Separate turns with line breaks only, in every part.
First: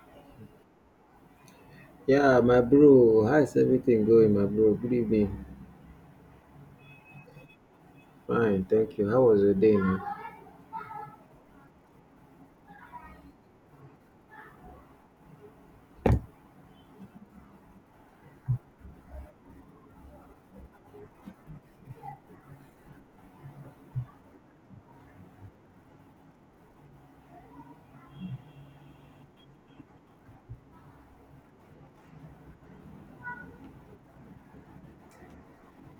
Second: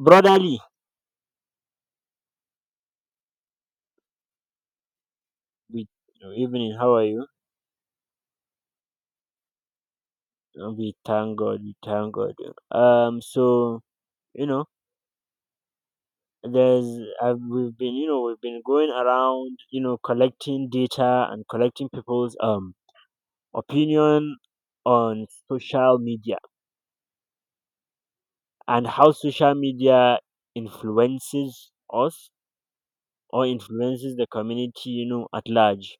Brotherly.
Yeah, my bro. How's everything going, my bro? Good evening.
We. Evening, how are you?
Fine, thank you. How was your day, man?
We thank God. So, you know we've been going around, collecting data and collecting people's opinion on social media, and how social media influences us or influences the community, at large.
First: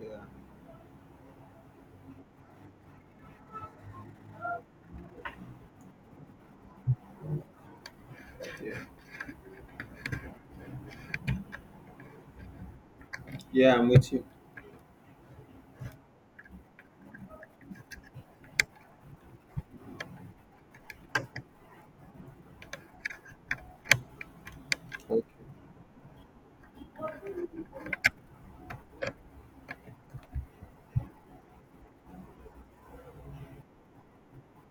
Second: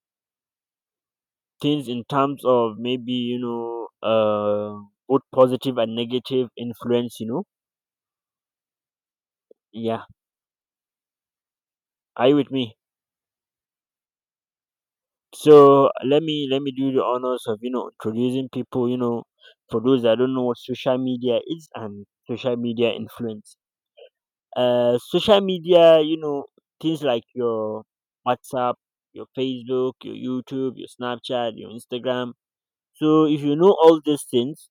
Yeah,
Things in terms of maybe, both positive and negative influence, yeah. Are you with me?
yeah, I'm with you.
So let me do the honors of, introducing people, for those that don't know what social media is and social media influence.
Okay.
Social media, things like your WhatsApp, your Facebook, your YouTube, your Snapchat, your Instagram. So if you know all these things,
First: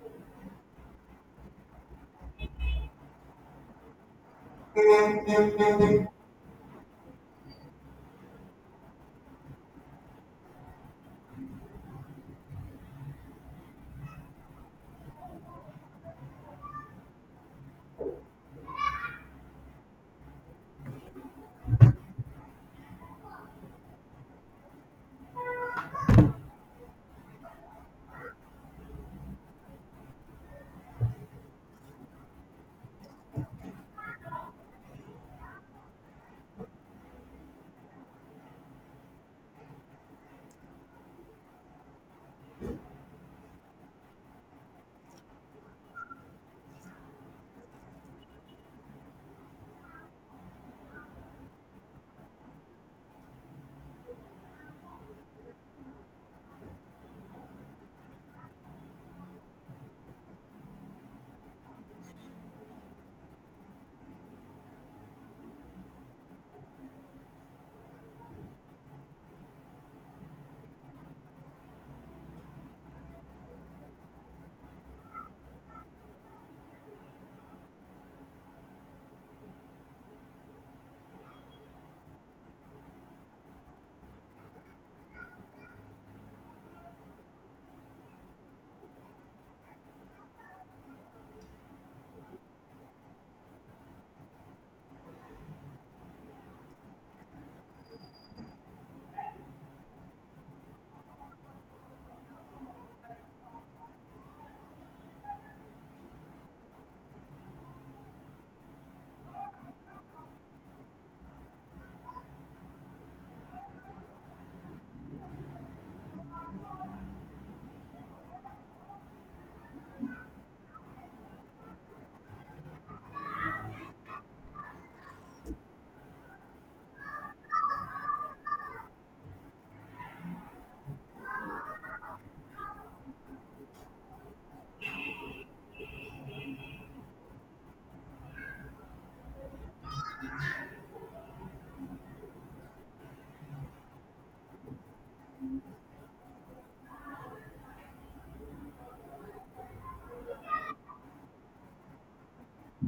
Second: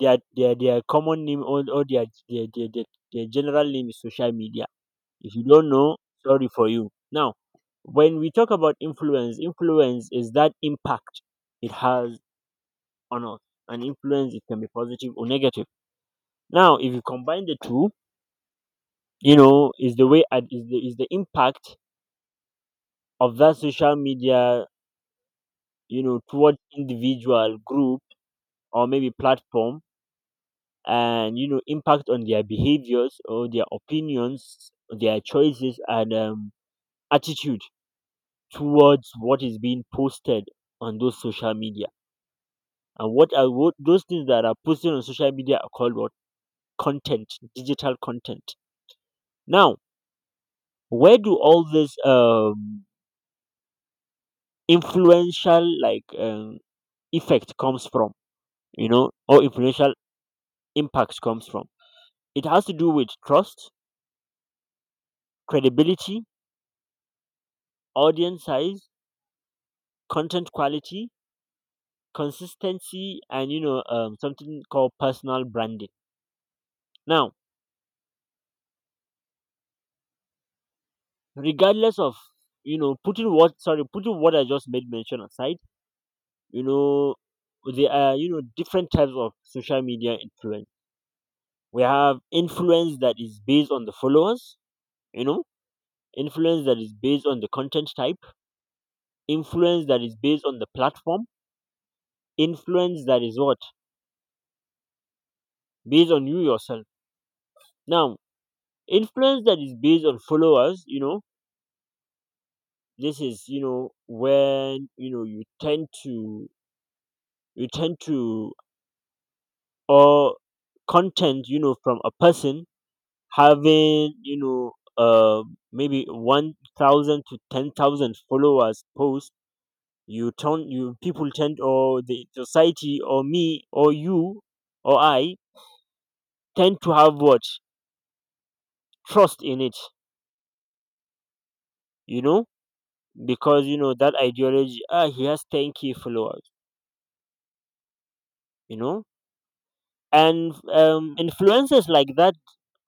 their common name, or their general name, is social media. If you don't know, sorry for you. Now, when we talk about influence, influence is that impact it has on us. And influence, it can be positive or negative. Now, if you combine the two, is the way is the impact of that social media, toward individual group or maybe platform, and impact on their behaviors or their opinions, their choices, and attitude towards what is being posted on those social media. And those things that are posted on social media are called, what, content, digital content. Now, where do all this, influential, like, effect comes from? Or influential impact comes from? It has to do with trust, credibility, audience size, content quality, consistency, and something called personal branding. Now, regardless of, putting what I just made mention aside, you know there are, different types of social media influence. We have influence that is based on the followers, you know influence that is based on the content type, influence that is based on the platform, influence that is, what, based on you yourself. Now, influence that is based on followers, this is, when you tend to, or content, from a person having, uh maybe 1000 to 10,000 followers post. You people tend, or the society, or me or you, or I, tend to have, what, trust in it, you know because that ideology, ah, he has 10k followers, you know and influencers like that,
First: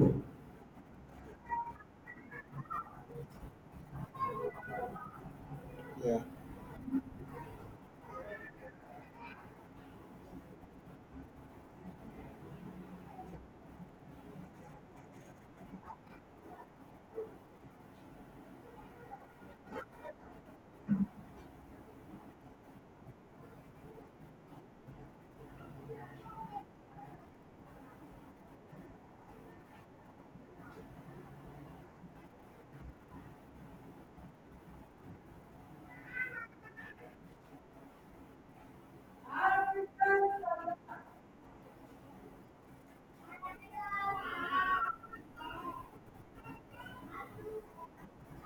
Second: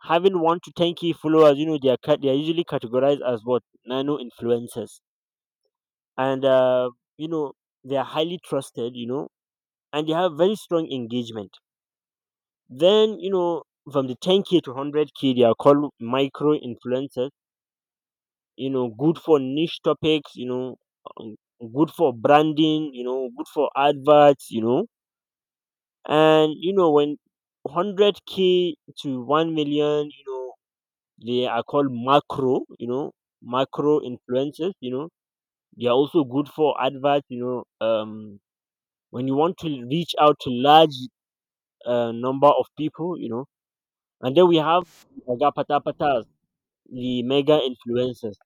having 1 to 10k followers, they are they are usually categorized as, what, nano influencers.
Yeah,
And you know they are highly trusted, and they have very strong engagement. Then, from the 10k to 100k, they are called micro influencers, good for niche topics, um, good for branding, good for adverts, and when 100k to 1 million, they are called macro, influencers, they are also good for adverts, when you want to reach out to large, number of people. And then we have mega pata patas, the mega influencers,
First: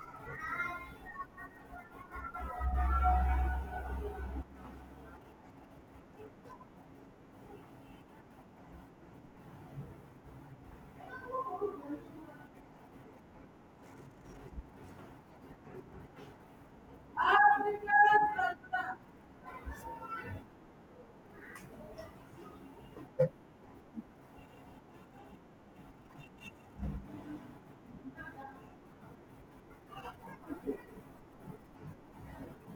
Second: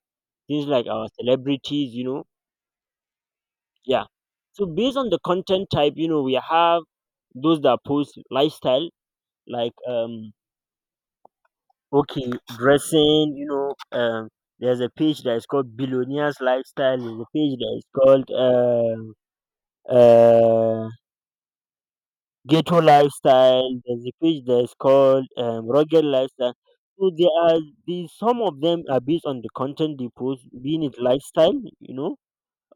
things like our celebrities. Yeah. So based on the content type, we have those that post lifestyle, like, okay, dressing, there's a page that is called Billionaires Lifestyle, there's a page that is called uh, ghetto lifestyle. There's a page that's called rugged lifestyle. So there are these. Some of them are based on the content they post, being it lifestyle, you know,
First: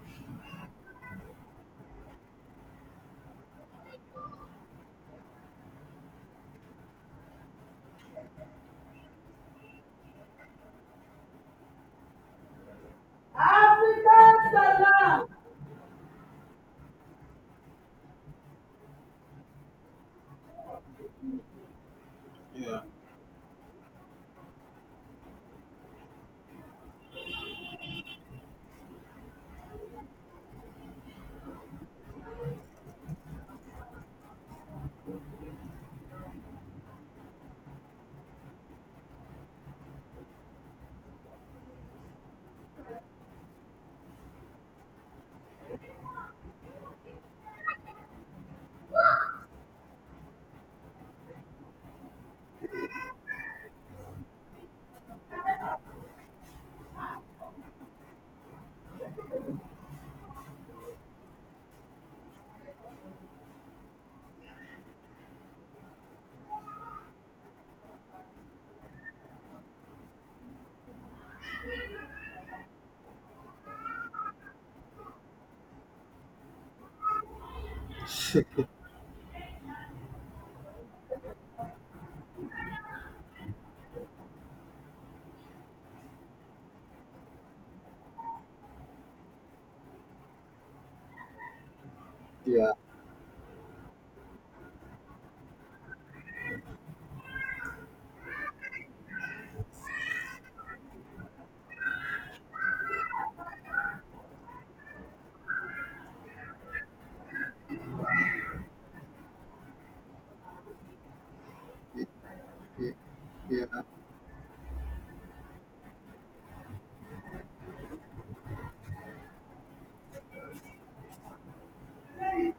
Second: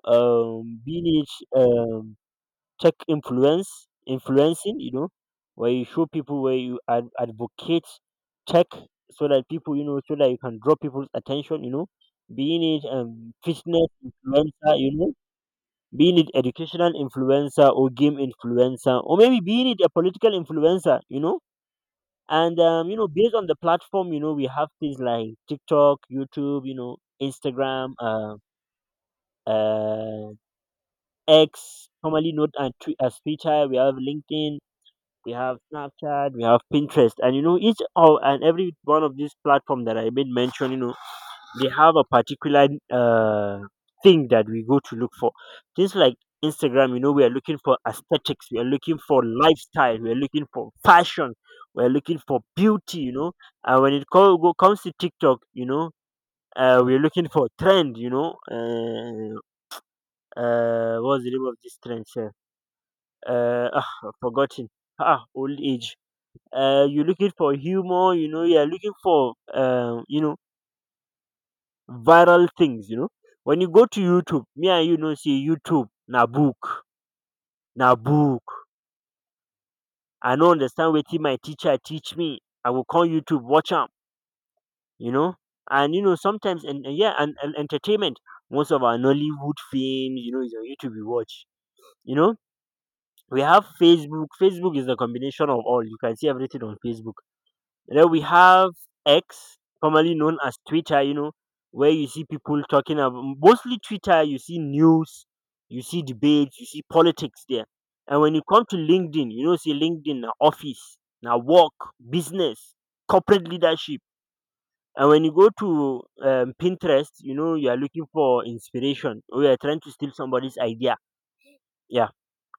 being it, um, tech influencing, where you show people, where you advocate tech, so that people, so that you can draw people's attention, being it, fitness influencer, being it educational influencer, or game influencer, or maybe being it a political influencer, and
yeah,
based on the platform, we have things like TikTok, YouTube, Instagram, uh, X, formerly known as Twitter. We have LinkedIn, we have Snapchat, we have Pinterest. And each of, and every one of these platform that I made mention, they have a particular, thing that we go to look for. Things like Instagram, we are looking for aesthetics, we are looking for lifestyle, we are looking for fashion, we are looking for beauty. And when it comes to TikTok, we are looking for trend. What's the name of this trend, sir? Ah, I've forgotten. Ah, old age. You're looking for humor, you're looking for, viral things. When you go to YouTube, me and say YouTube na book, na book. I no understand wetin my teacher teach me. I will come YouTube watch am, you know. And sometimes, and yeah, and entertainment. Most of our Nollywood films, is on YouTube we watch. You know,
yeah, yeah,
we have Facebook. Facebook is the combination of all. You can see everything on Facebook. Then we have X, formerly known as Twitter, where you see people talking about mostly Twitter, you see news, you see debates, you see politics there. And when you come to LinkedIn, see LinkedIn, na office, now work, business,
yeah,
corporate
yeah,
leadership. And when you go to, Pinterest, you are looking for inspiration, or you are trying to steal somebody's idea. Yeah.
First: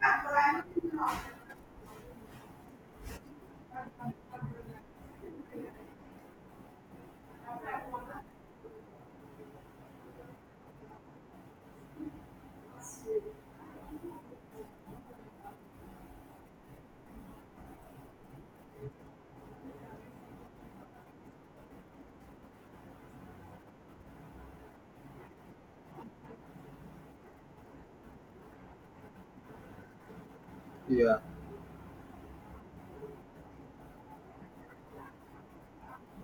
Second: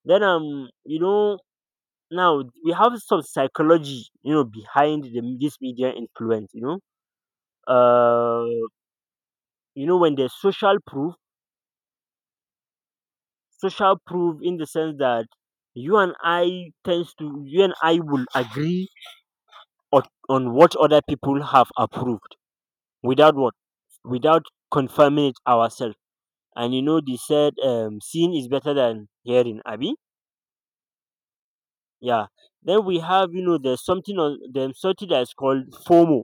Then, now we have some psychology, behind this media influence, uh, when there's social proof, social proof in the sense that you and I will agree on, what other people have approved without, what, without confirming it ourselves. And they said, seeing is better than hearing, abby. Yeah. Then we have, there's something on, there's something that's called FOMO,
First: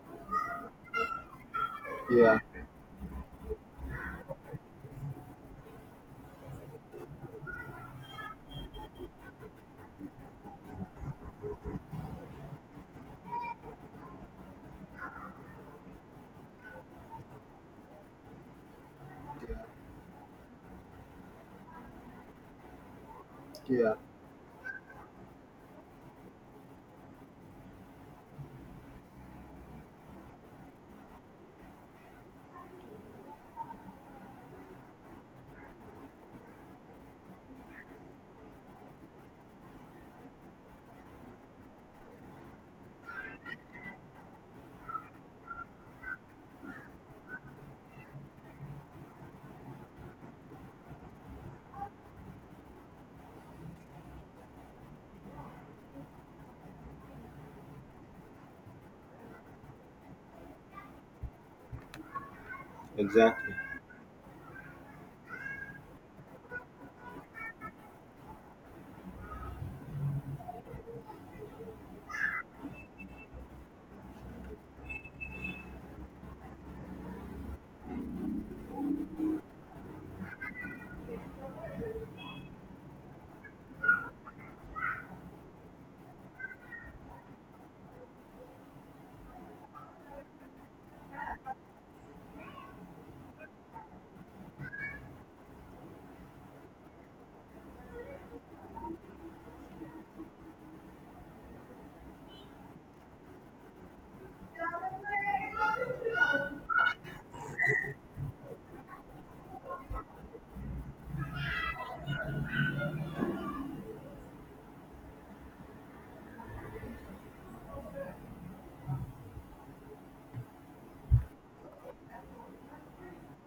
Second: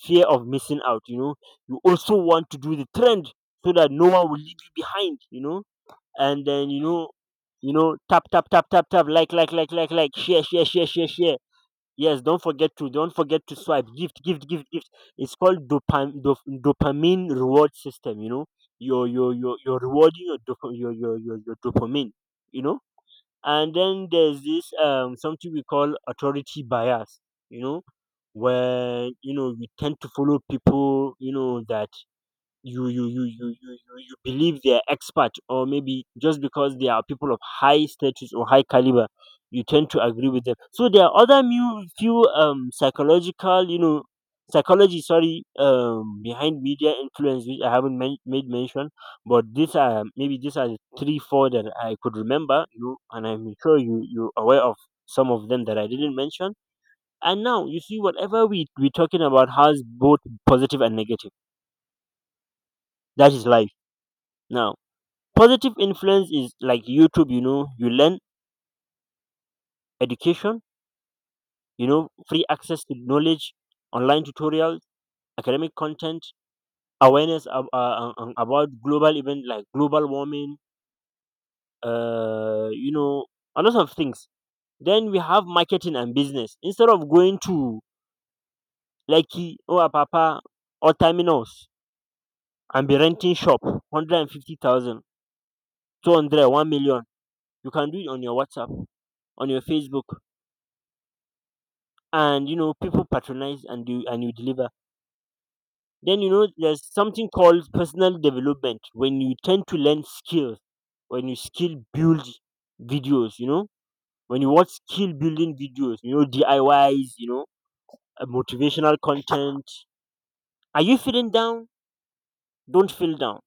fear of missing out, you also
yeah,
want to do the trend, so that no one will leave you behind, and then, tap tap tap tap tap, like, share share share share share, yes, don't forget to swipe, gift gift gift gift. It's called dopamine reward system, you're you're
yeah.
you're, you're rewarding your, your dopamine, you know and
Yeah.
then there's this, something we call authority bias, you know where we tend to follow people, that you you you you you believe they're expert, or maybe just because they are people of high status or high caliber. You tend to agree with them. So there are other few, psychological, psychology, sorry, behind media influence, which I haven't made mention. But these are the three four that I could remember, and I'm sure you're aware of some of them that I didn't mention. And now you see, whatever we're talking about has both positive and negative. That is
Exactly.
life. Now, positive influence is like YouTube, you learn education, free access to knowledge, online tutorials, academic content, awareness about global event like global warming, uh, you know, a lot of things. Then we have marketing and business. Instead of going to Lekki or Papa or Terminals and be renting shop 150,000, 200, 1 million, you can do it on your WhatsApp, on your Facebook, and people patronize and you deliver. Then there's something called personal development, when you tend to learn skills, when you skill build videos you know when you watch skill building videos, diys, motivational content. Are you feeling down? Don't feel down.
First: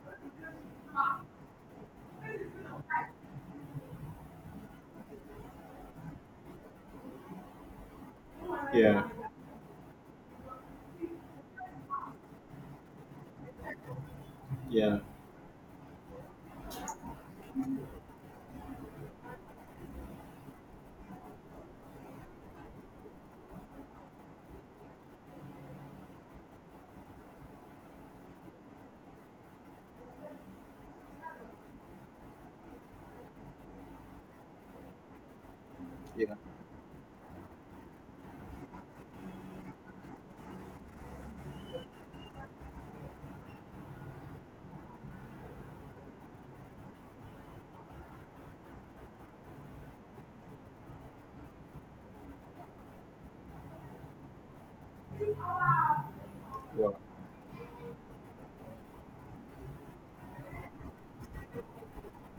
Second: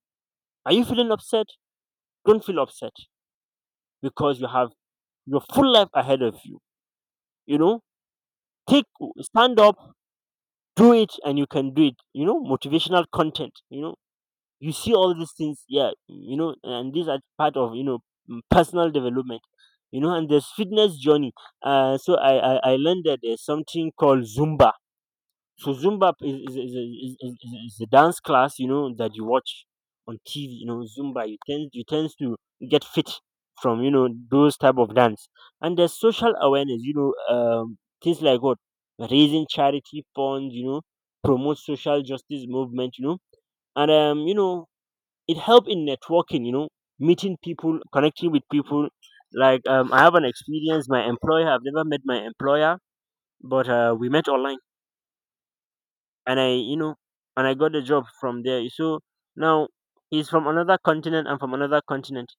Are you feeling upset? Don't feel upset, because you have your full life ahead of you. You know Take,
Yeah,
stand up, do it, and you can do it. Motivational content. You see
yeah,
all these things, yeah, and these are part of, personal development. And there's fitness journey. So I learned that there's something called zumba. So zumba is a dance class, that you watch on tv, zumba, you tend to get fit from, those type of dance. And there's
yeah.
social awareness, things like what? Raising charity funds, promote social justice movement, and it helped in networking, meeting people, connecting with people. Like, I have an experience. My employer, I've never met my employer, but we met online, and I you
Wow.
know and I got the job from there. So now, he's from another continent, I'm from another continent.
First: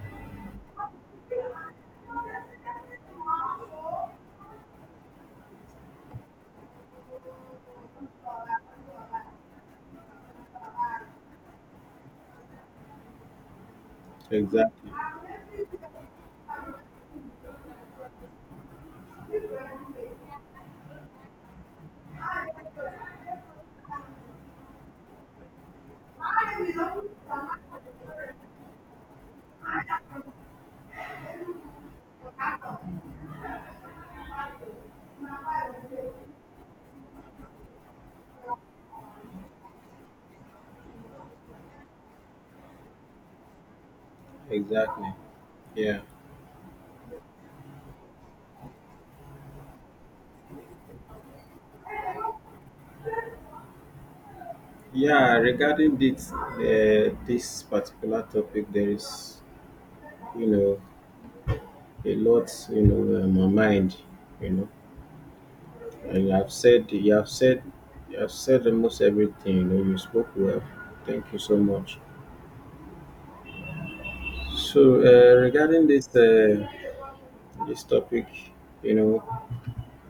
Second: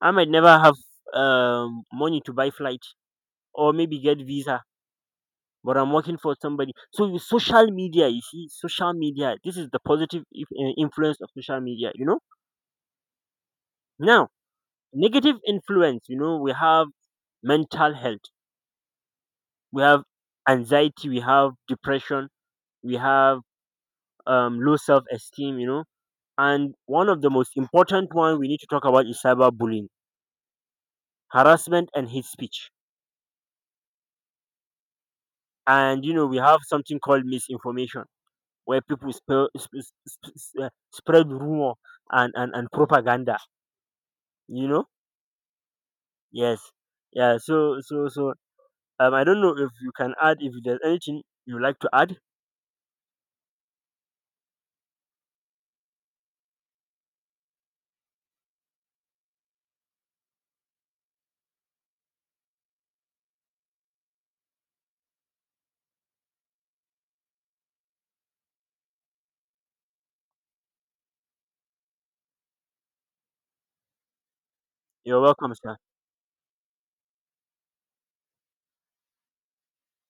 I might never have money to buy flight or maybe get visa, but I'm working for somebody. So with social media, you see, social media, this is the positive influence of social media. Now,
Exactly.
negative influence, we have mental health, we have anxiety, we have depression, we have low self-esteem. And one of the most important one we need to talk about is cyberbullying, harassment and hate speech. And we have something called misinformation, where people spread rumor and propaganda. you know
Exactly. Yeah.
yes. Yeah. So I don't know if you can add, if there's anything you like to add.
Yeah. Regarding this particular topic, there is, you know, a lot, on my mind, you know. And you have said you have said you have said almost everything. You know, you spoke well. Thank you so much. So
You're welcome, sir.
regarding this topic, you know,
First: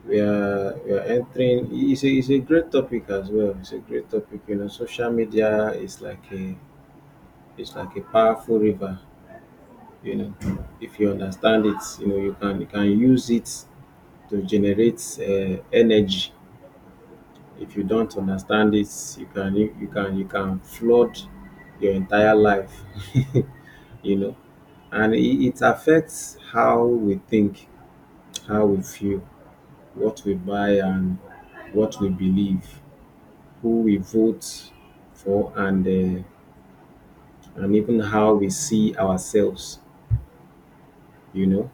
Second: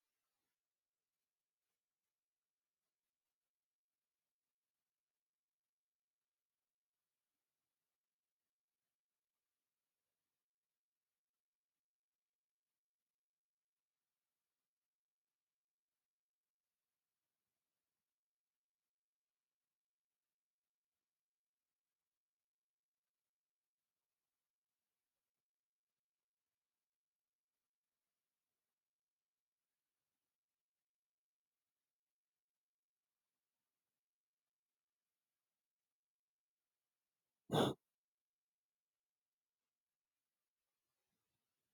we are entering. It's a great topic as well. It's a great topic. You know, social media is like a powerful river. You know, if you understand it, you can use it to generate energy. If you don't understand this, you can you can flood your entire life. you know and it affects how we think, how we feel, what we buy, and what we believe, who we vote for, and even how we see ourselves you know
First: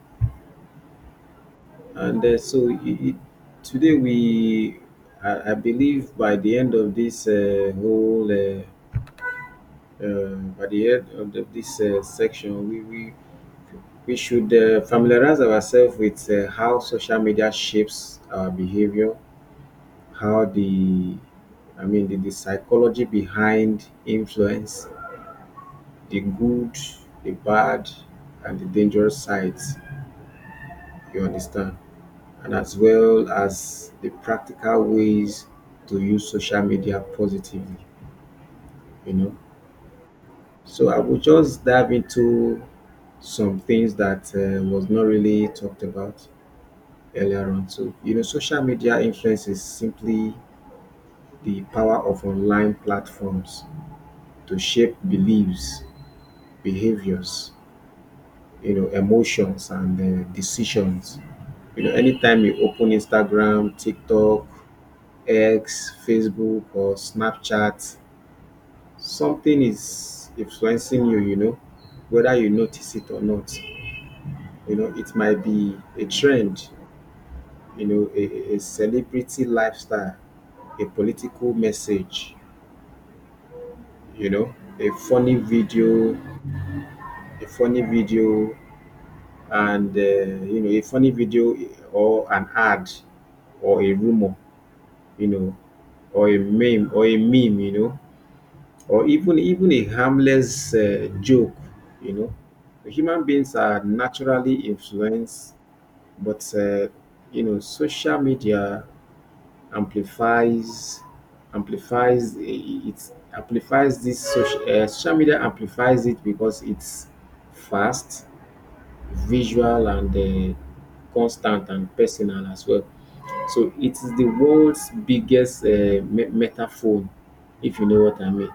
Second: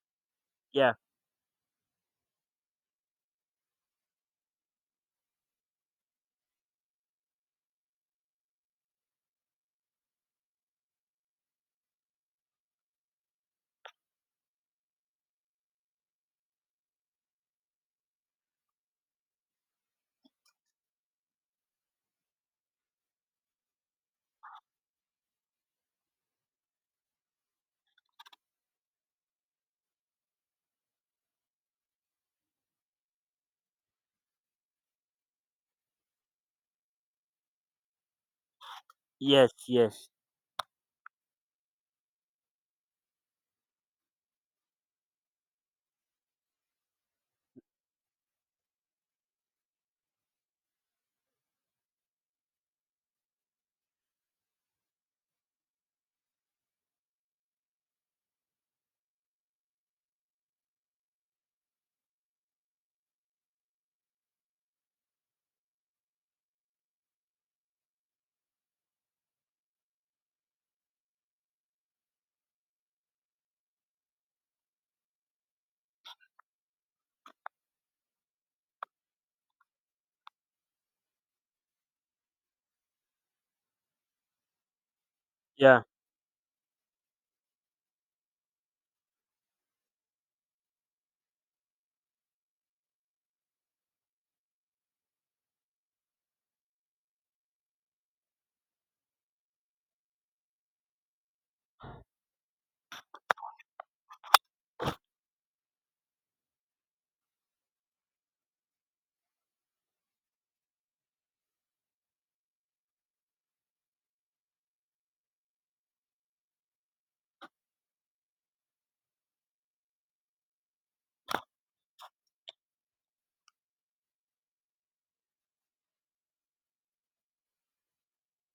Yeah.
and so it, today we I believe by the end of this whole at the end of the, this section, we should familiarize ourselves with how social media shapes our behavior, how I mean, the psychology behind influence, the good, the bad, and the dangerous sides, you understand, and as well as the practical ways to use social media positively, you know.
Yes. Yes.
So I will just dive into some things that was not really talked about earlier on too. Social media influence is simply the power of online platforms to shape beliefs, behaviors, emotions, and decisions. Anytime you open Instagram, TikTok, X, Facebook, or Snapchat, something is influencing you, whether you notice it or not. It might be a trend, you know, a, a celebrity lifestyle, a political message, you know, a funny
Yeah.
video, a funny video, and a funny video or an ad or a rumor, you know, or a meme, or even a harmless joke, you know. Human beings are naturally influenced, but social media amplifies amplifies it amplifies this social, social media amplifies it because it's fast, visual, and constant, and personal as well. So it is the world's biggest meta, if you know what I mean.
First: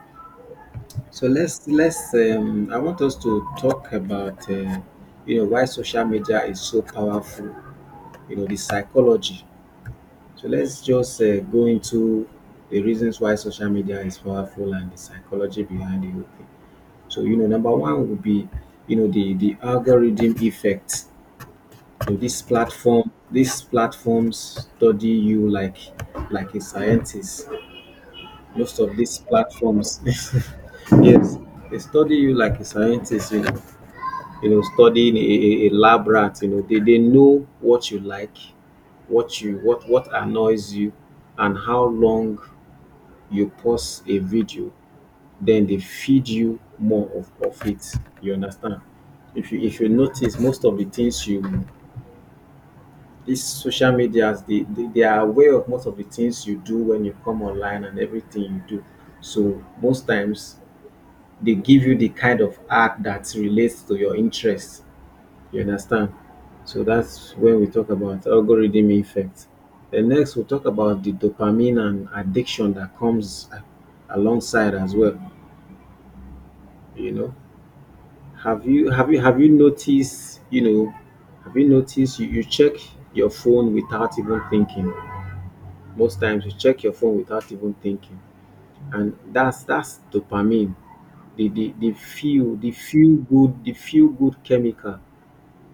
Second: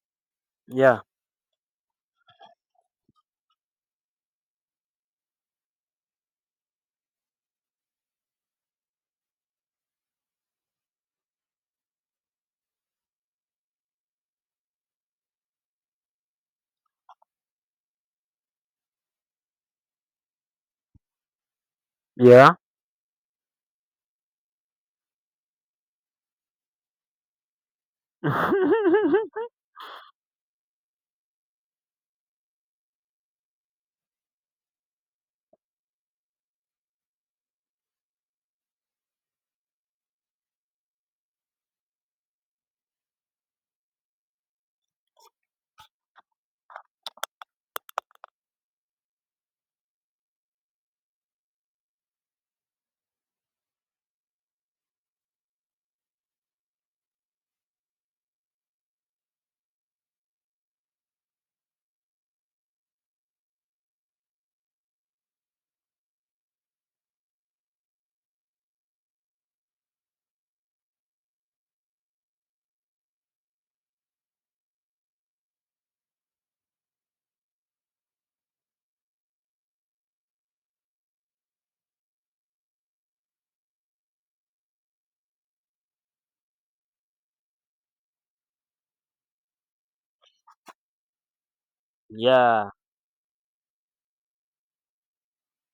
Yeah.
So let's I want us to talk about why social media is so powerful, the psychology. So let's just go into the reasons why social media is powerful and the psychology behind the whole thing. So number one would be the algorithm effect. So
Yeah.
these platforms study you like a scientist. Most of these platforms, yes, they study you like a scientist. Studying a lab rat. They know what you like, what you what annoys you, and how long you pause a video, then they feed you more of it. You understand? If you notice most of the things you these social medias, they are aware of most of the things you do when you come online and everything you do. So most times they give you the kind of art that relates to your interests. You understand? So that's when we talk about algorithm effect. Then next we'll talk about the dopamine and addiction that comes alongside as well. you know have you noticed, have you noticed, you check your phone without even thinking. Most times you check your phone without even thinking, and that's dopamine, the feel, the
Yeah.
feel good the feel good chemical.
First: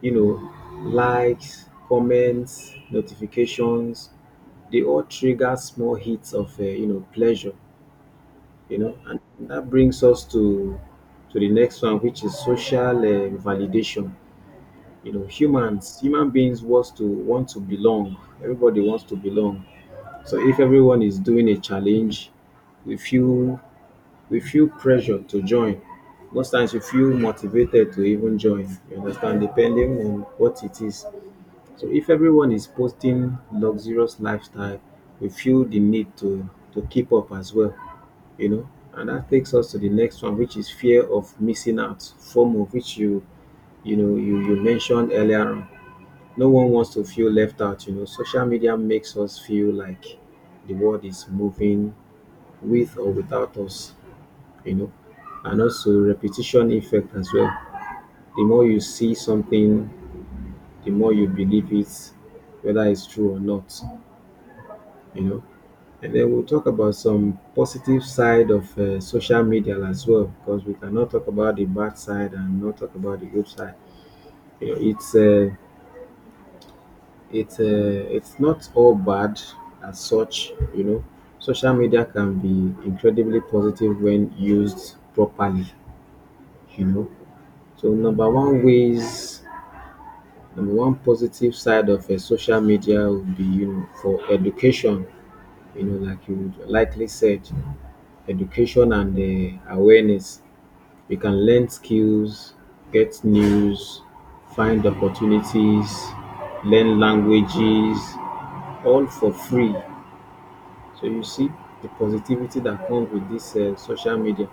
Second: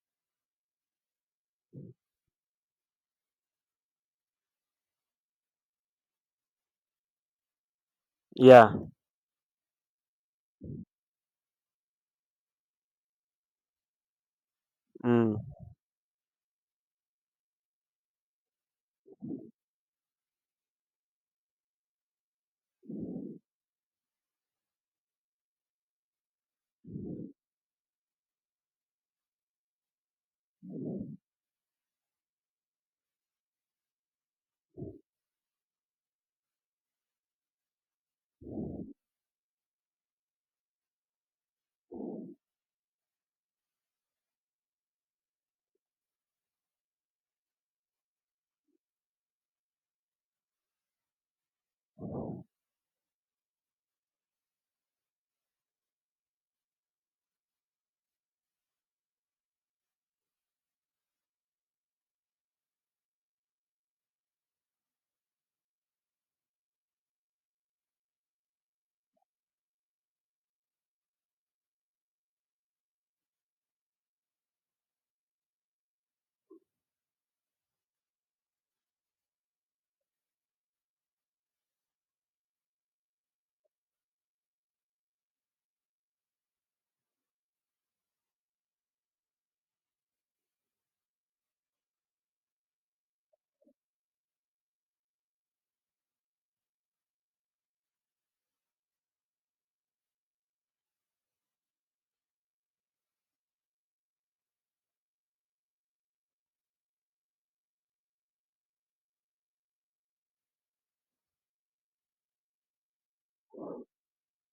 you know Likes, comments, notifications, they all trigger small hits of pleasure.
Yeah.
And that brings us to the next one, which is social validation.
Mm.
Human beings want to belong, everybody wants to belong. So if everyone is doing a challenge, we feel we feel pressure to join, most times we feel motivated to even join, you understand, depending on what it is. So if everyone is posting luxurious lifestyle, we feel the need to keep up as well. you know and that takes us to the next one, which is fear of missing out, form of, which you mentioned earlier on. No one wants to feel left out, social media makes us feel like the world is moving with or without us you know and also repetition effect as well, the more you see something, the more you believe it, whether it's true or not you know And then we'll talk about some positive side of social media as well, because we cannot talk about the bad side and not talk about the good side. It's it's not all bad as such. Social media can be incredibly positive when used properly. You know, so number one positive side of social media would be for education. Like you likely said, education and awareness. You can learn skills, get news, find opportunities, learn languages, all for free. So you see the positivity that comes with this social media.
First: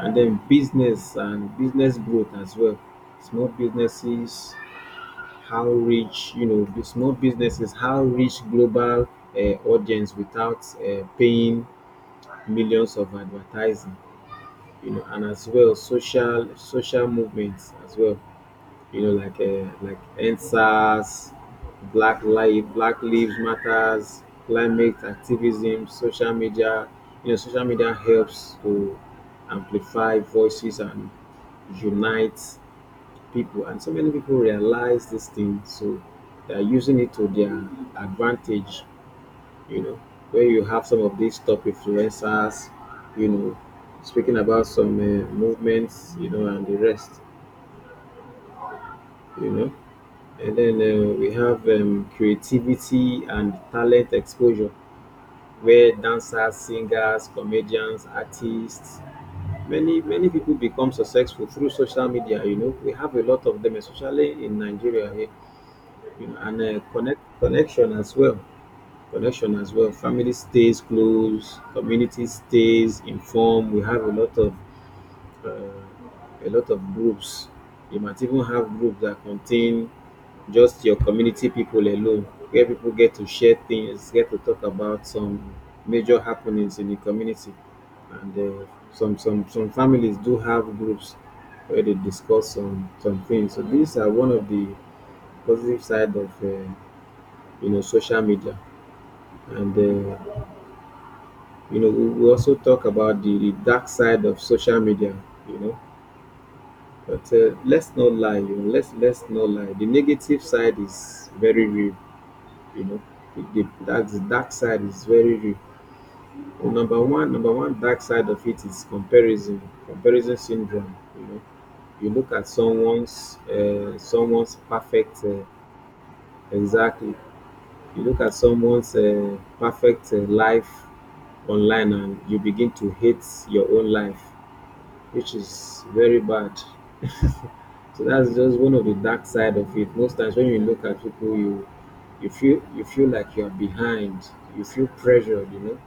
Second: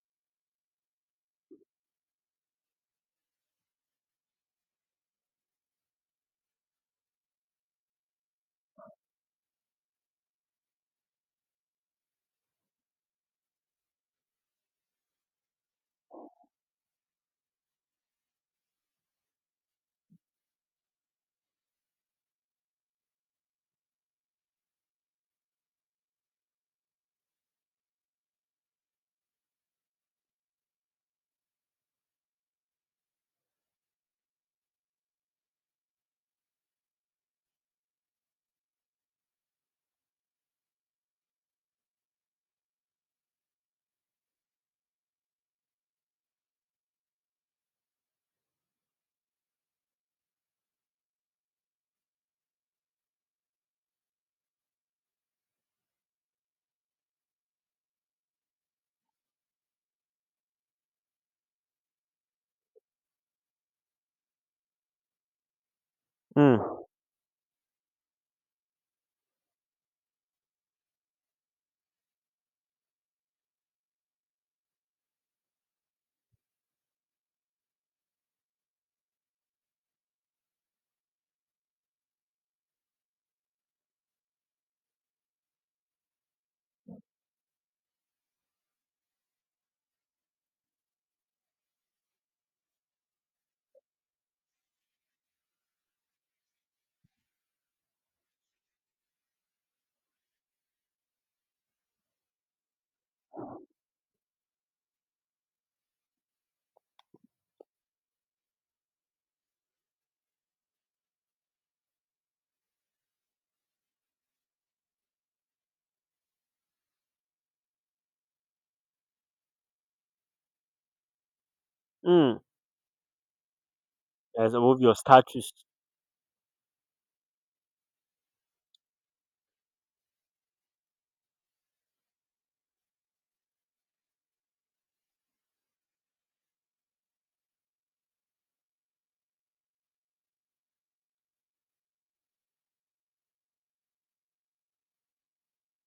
And then business and business growth as well. Small businesses, how reach you know, the small businesses, how reach global uh, audience without paying millions of advertising. And as well, social movements as well, like NSAS, Black Lives Matters, climate activism, social media. Social media helps to amplify voices and unite people, and so many people realize this thing, so they are using it to their advantage you know, where you have some of these top influencers, you know, speaking about some movements, and the rest, you know. And then we have creativity and talent exposure, where dancers, singers, comedians, artists, many people become successful through social media. We have a lot of them, especially in Nigeria here, you know, and
Mm.
connection as well. Family stays close, community stays informed. We have a lot of uh, groups. You might even have groups that contain just your community people alone, where people get to share things, get to talk about some major happenings in the community, and some families do have groups where they discuss some things. So these are one of the positive side of social media and. We also talk about the dark side of social media, you know, but let's not lie, you know, let's not lie. The negative side is very real, you know. That's the dark side is very real. The number one dark side of it is comparison syndrome. You look
Mm.
at
That's
someone's
above your
perfect.
status.
Exactly. You look at someone's perfect life online, and you begin to hate your own life, which is very bad. So that's just one of the dark side of it. Most times when you look at people, you feel like you're behind. You feel pressured.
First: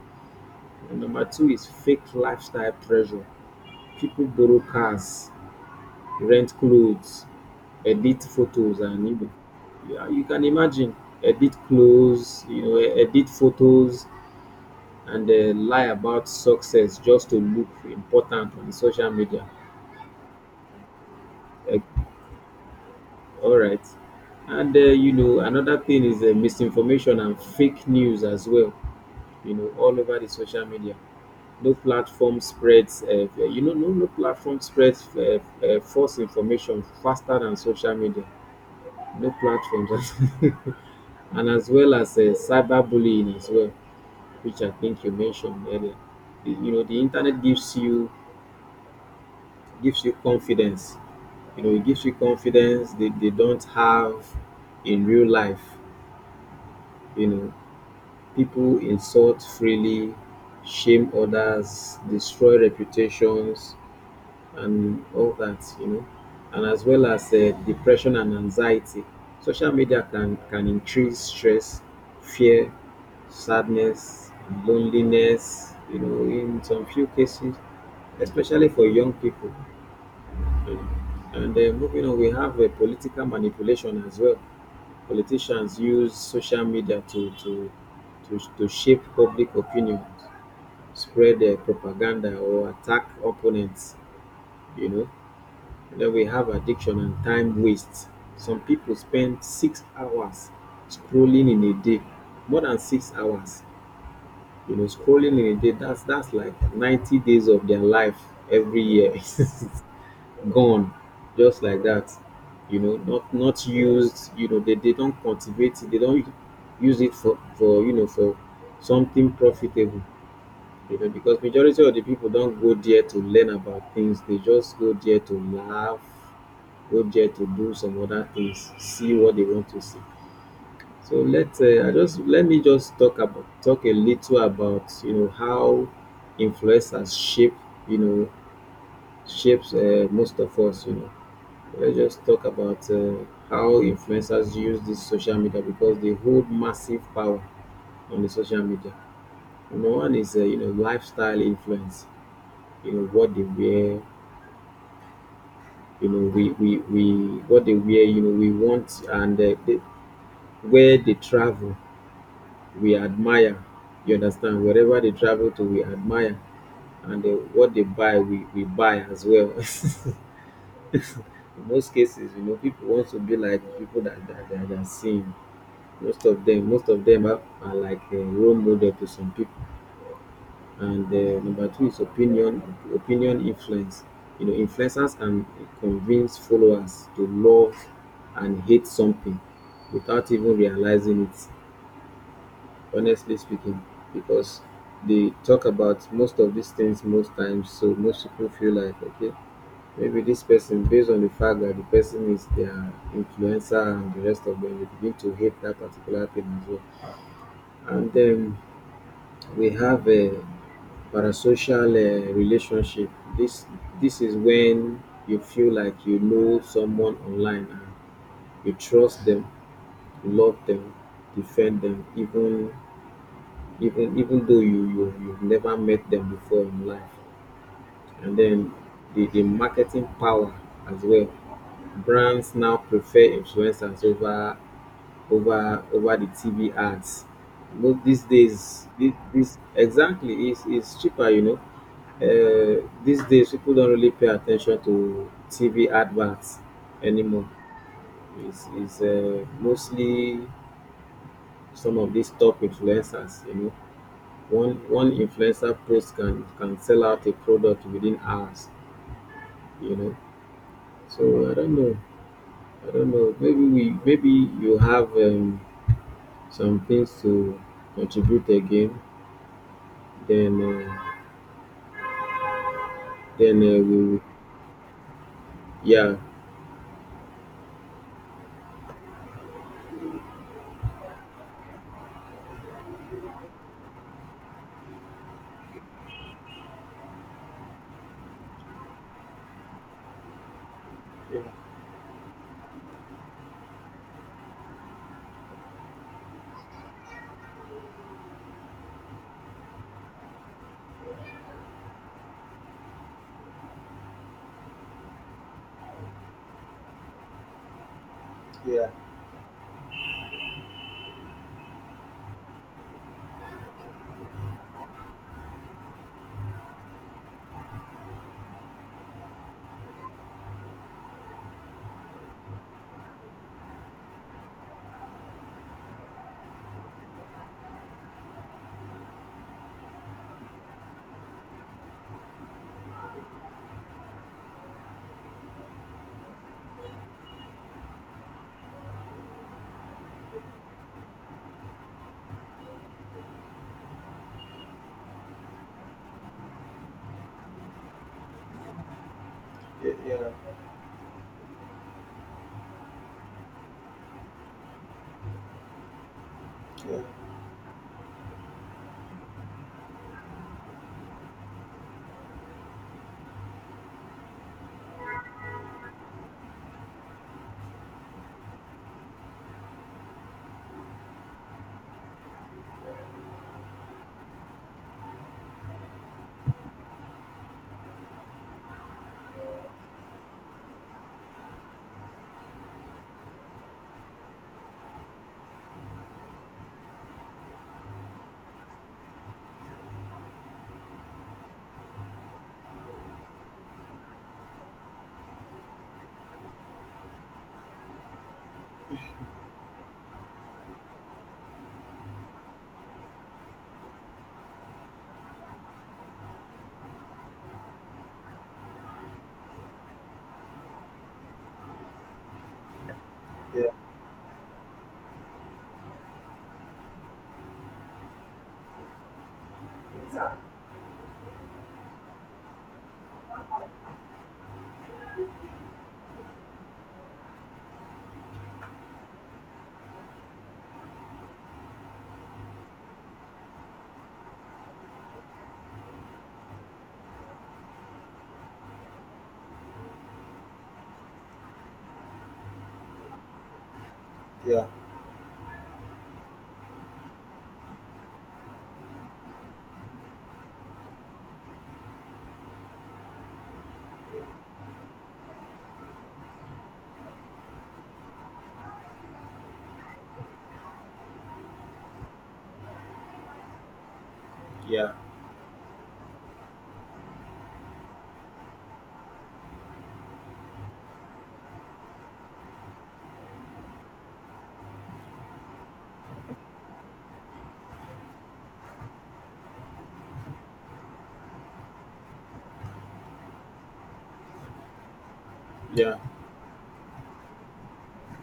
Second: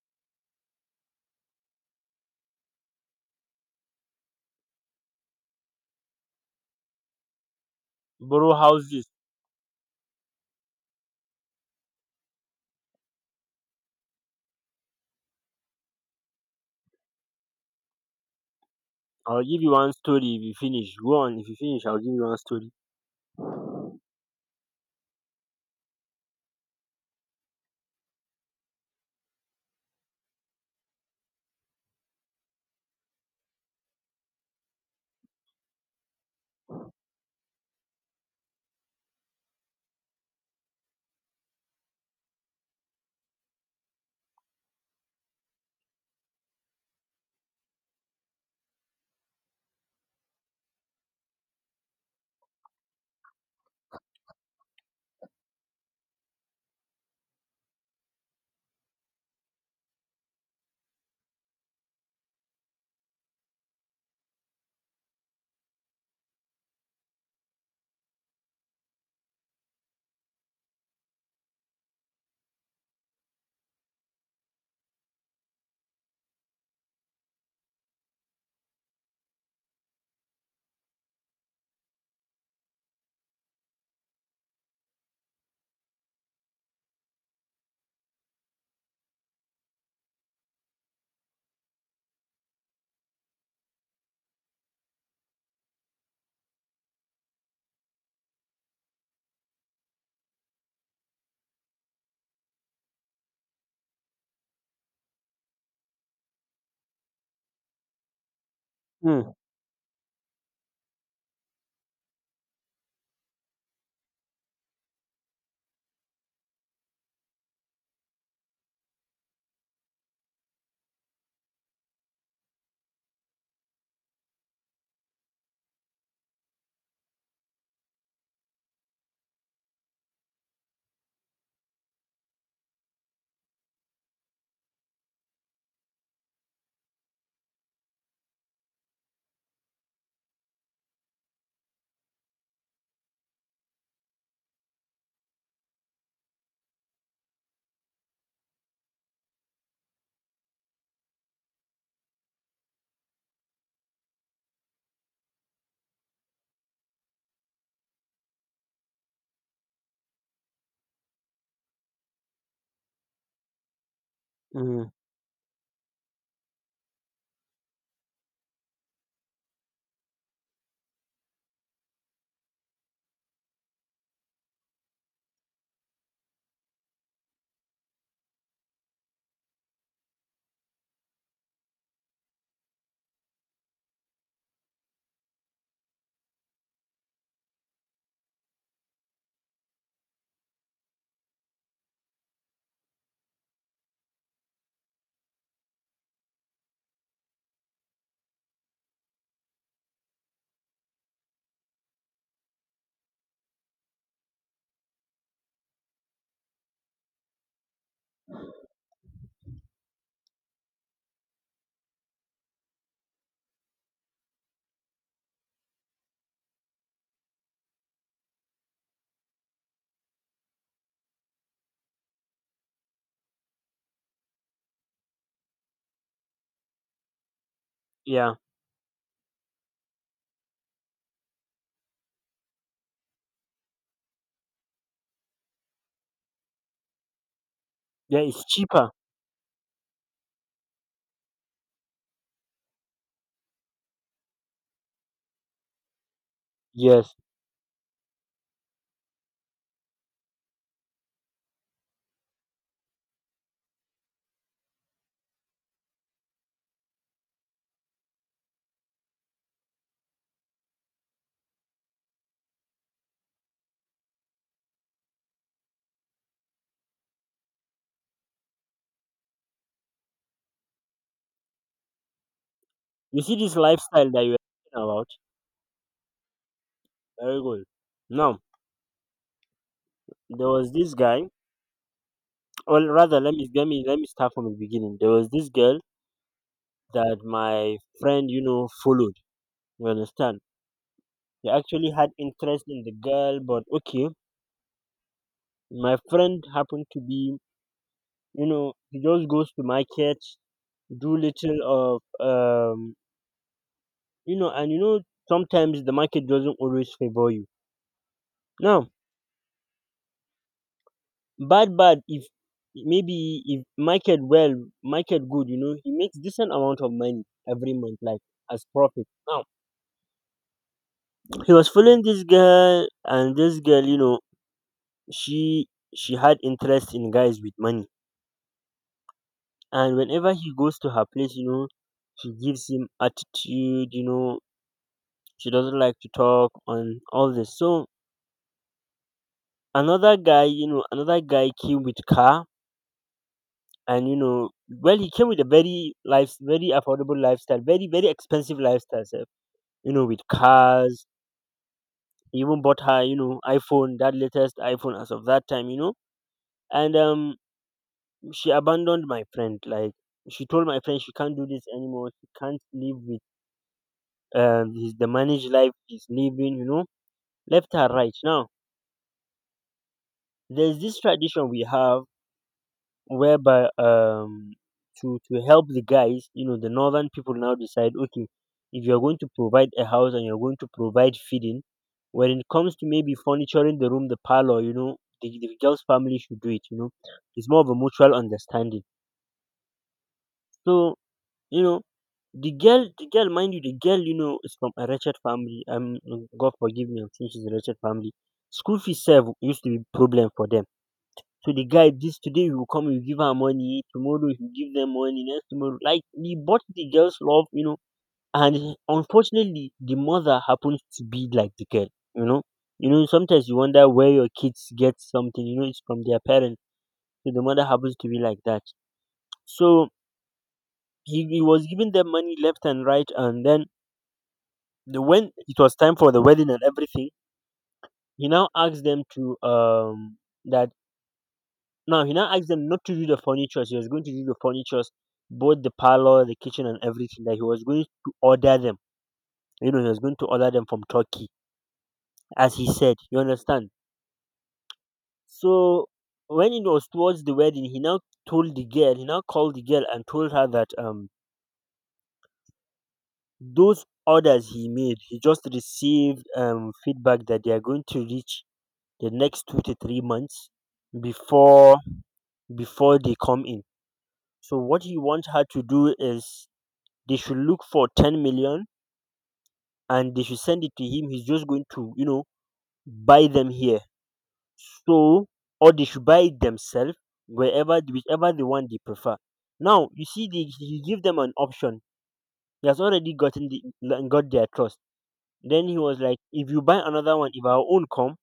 And number two is fake lifestyle pressure. People borrow cars, rent clothes, edit
Borrow
photos,
houses.
and even, yeah, you can imagine, edit clothes, edit photos, and lie about success just to look important on social
I'll
media.
give you one story if you finish. Go on. If you finish, I'll give you one story.
All right. And another thing is misinformation and fake news as well. All over the social media. No platform spreads. No platform spreads false information faster than social media. No platforms, and as well as cyberbullying as well, which I think you mentioned earlier. The internet gives you confidence. It gives you confidence they don't have in real life you know People insult freely, shame others, destroy reputations, and all that, and as well as depression and anxiety. Social media can increase stress, fear, sadness, loneliness, in some few cases, especially for young people. you know. And moving on, we have political manipulation as well. Politicians use social media to shape public opinion, spread their propaganda, or attack opponents. You know, and then we have addiction and time waste. Some people spend 6 hours scrolling in a day, more than 6 hours. Scrolling in a day. That's like 90 days of their life every year.
Mm.
gone just like that, not used, they don't cultivate it, they don't use it for something profitable, because majority of the people don't go there to learn about things, they just go there to laugh, go there to do some other things, see what they want to see. So let me just talk about talk a little about how influencers you know shapes most of us. Let's just talk about how influencers use this social media because they hold massive power on the social media. Number one is lifestyle influence. You know what they wear. We what they wear. We want, and where they travel we admire. You understand?
Mm.
Wherever they travel to we admire. And what they buy, we buy as well. In most cases, people want to be like the people that they are seeing. Most of them are like a role model to some people. And number two is opinion influence. Influencers can convince followers to love and hate something without even realizing it, honestly speaking, because they talk about most of these things most times. So most people feel like, okay, maybe this person, based on the fact that the person is their influencer and the rest of them, they begin to hate that particular thing as well. And then we have a parasocial relationship. This this is when you feel like you know someone online, and you trust them, love them, defend them, even though you've never met them before in life.
Yeah.
And then the marketing power as well, brands now prefer influencers over the TV ads most
Yeah,
these
it's
days,
cheaper.
this exactly is cheaper. These days people don't really pay attention to TV adverts
Yes.
anymore. It's mostly some of these top influencers. One influencer post can sell out a product within hours. You know, so I don't know. I don't know. Maybe you have some things to contribute again. Then uh,
You see this
then uh,
lifestyle
we
that you're talking about?
yeah
Very good. Now, there was this guy. Well, rather, let me start from the beginning. There was this girl that my friend, followed. You understand?
yeah,
He actually had interest in the girl, but okay. My friend happened to be, he just goes to market, do little of, and, sometimes the market doesn't always favor you.
yeah,
Now, bad, bad, if maybe, if market well, market good, he makes decent amount of money every month, like, as profit. Now, he was following this girl, and this girl, she she had interest in guys with money, and whenever he goes to her place, she gives him attitude, she doesn't like to talk on all this. So another guy came with car. And well, he came with a very life, very affordable lifestyle, very very expensive lifestyle, sef,
yeah,
with
yeah,
cars. He even bought her, iPhone, that latest iPhone as of that time, and she abandoned my friend. Like, she told my friend she can't do this anymore. She can't live with his the managed life he's living, left her right now. There's this tradition we have whereby to help the guys, the northern people now decide, okay, if you're going to provide a house and you're going to provide feeding, when it comes to maybe furnituring the room, the parlor, the girl's family should do it, it's more of a mutual understanding. So, you know the girl, mind you, the girl, is from a wretched family. God forgive me, I'm saying she's a wretched family. School fees serve used to be problem for them. To the guy, this today he will come, you give her money, tomorrow you give them money, next tomorrow, like he bought the girl's love. And unfortunately, the mother happens to be like the girl. you know Sometimes you
yeah,
wonder where your kids get something. It's from their parents. So the mother happens to be like that. So he was giving them money left and right, and then when it was time for the wedding and everything, he now asked them to that Now he now asked them not to do the furnitures. He was going to do the furnitures, both the parlor, the kitchen, and everything. That he was going to order them. He was going to order them from Turkey, as he said. You understand?
yeah, yeah.
So when it was towards the wedding, he now told the girl. He now called the girl and told her that, those orders he made, he just received feedback that they are going to reach the next 2 to 3 months, before before they come in. So what
Yeah,
he wants her to do is they should look for 10 million, and they should send it to him. He's just going to, buy them here. So, or they should buy it themselves, wherever, whichever the one they prefer. Now, you see, he give them an option. He has already got their trust. Then he
yeah.
was like, if you buy another one, if our own come,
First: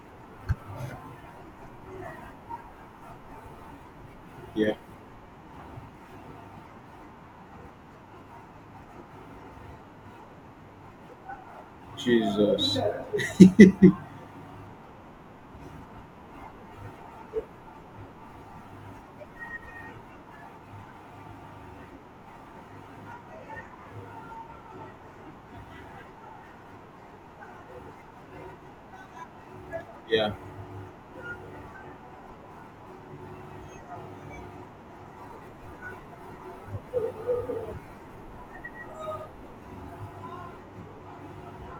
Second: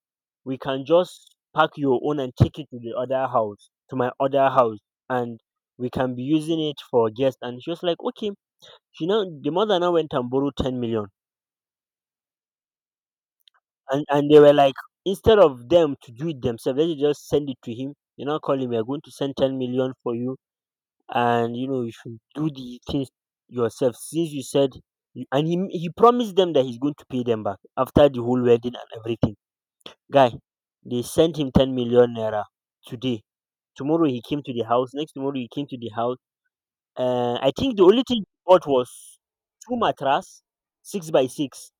we can just pack your own and take it to the other house, to my other
Yeah.
house, and we can be using it for guests. And she was like, okay. The mother now went and borrowed 10 million,
Jesus.
and they were like, instead of them to do it themselves, let's just send it to him. Call him, we're going to send 10 million for you, and you should do the things yourself, since you said and he promised them that he's going to pay them back after the whole wedding and everything. Guy,
Yeah.
they sent him 10 million naira. Today, tomorrow he came to the house, next tomorrow he came to the house. I think the only thing he bought was two mattress, six by six.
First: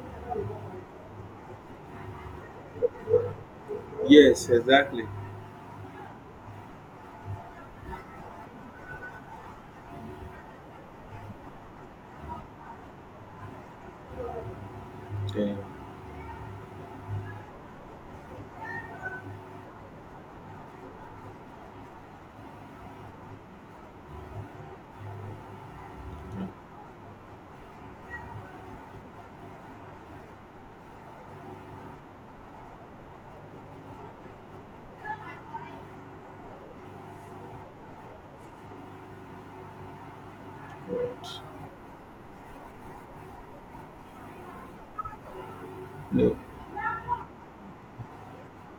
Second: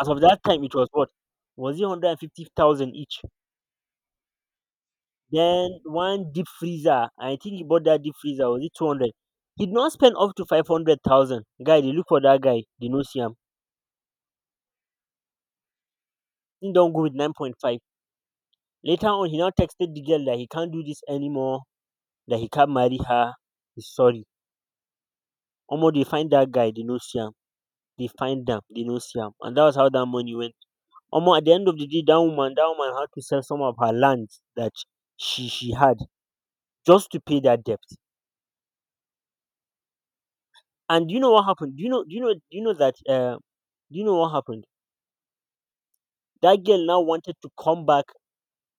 As of that time, it was, what, was it 150,000 each?
Yes, exactly.
Then one deep freezer, I think he bought that deep freezer, was it 200? He did not spend up to 500,000. Guy, they look for that guy, they no see him.
Thank you,
He don't go with 9.5. Later on, he now texted the girl that he can't do this anymore, that he can't marry her. He's sorry. Omo, they find that guy, they no see him. They find them, they no see him. And that was how that money went. Omo, at the end of the day, that woman had to sell some of her lands that she had, just to pay that debt. And do you
God.
know what happened? Do you know? Do you know? Do you know that? Do you know what happened?
No.
That girl now wanted to come back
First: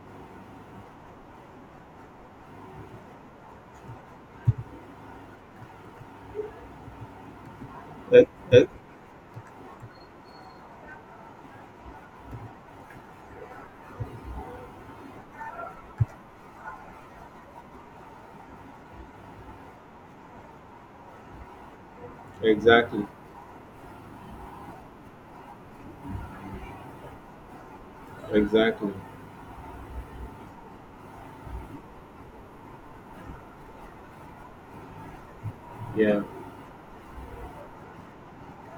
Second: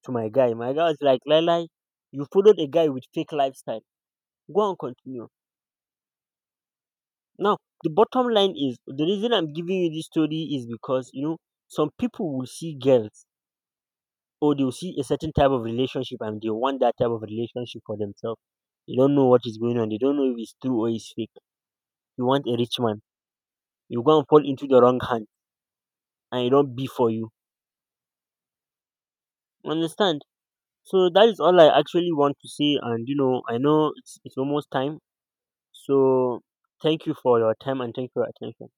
to my guy. My guy was like, Lai, you followed a guy with fake lifestyle. Go and continue. Now, the
e-
bottom line
e-
is the reason I'm giving you this story is because, some people will see girls, or they'll see a certain type of relationship and they want that type of relationship for themselves. They don't know what is going on. They don't know if it's true or it's fake. You want a rich man.
Exactly.
You go and fall into the wrong hand, and it don't be for you.
Exactly.
Understand? So that is all I actually want to say. And, I know it's almost time.
Yeah.
So thank you for your time and thank you for your attention.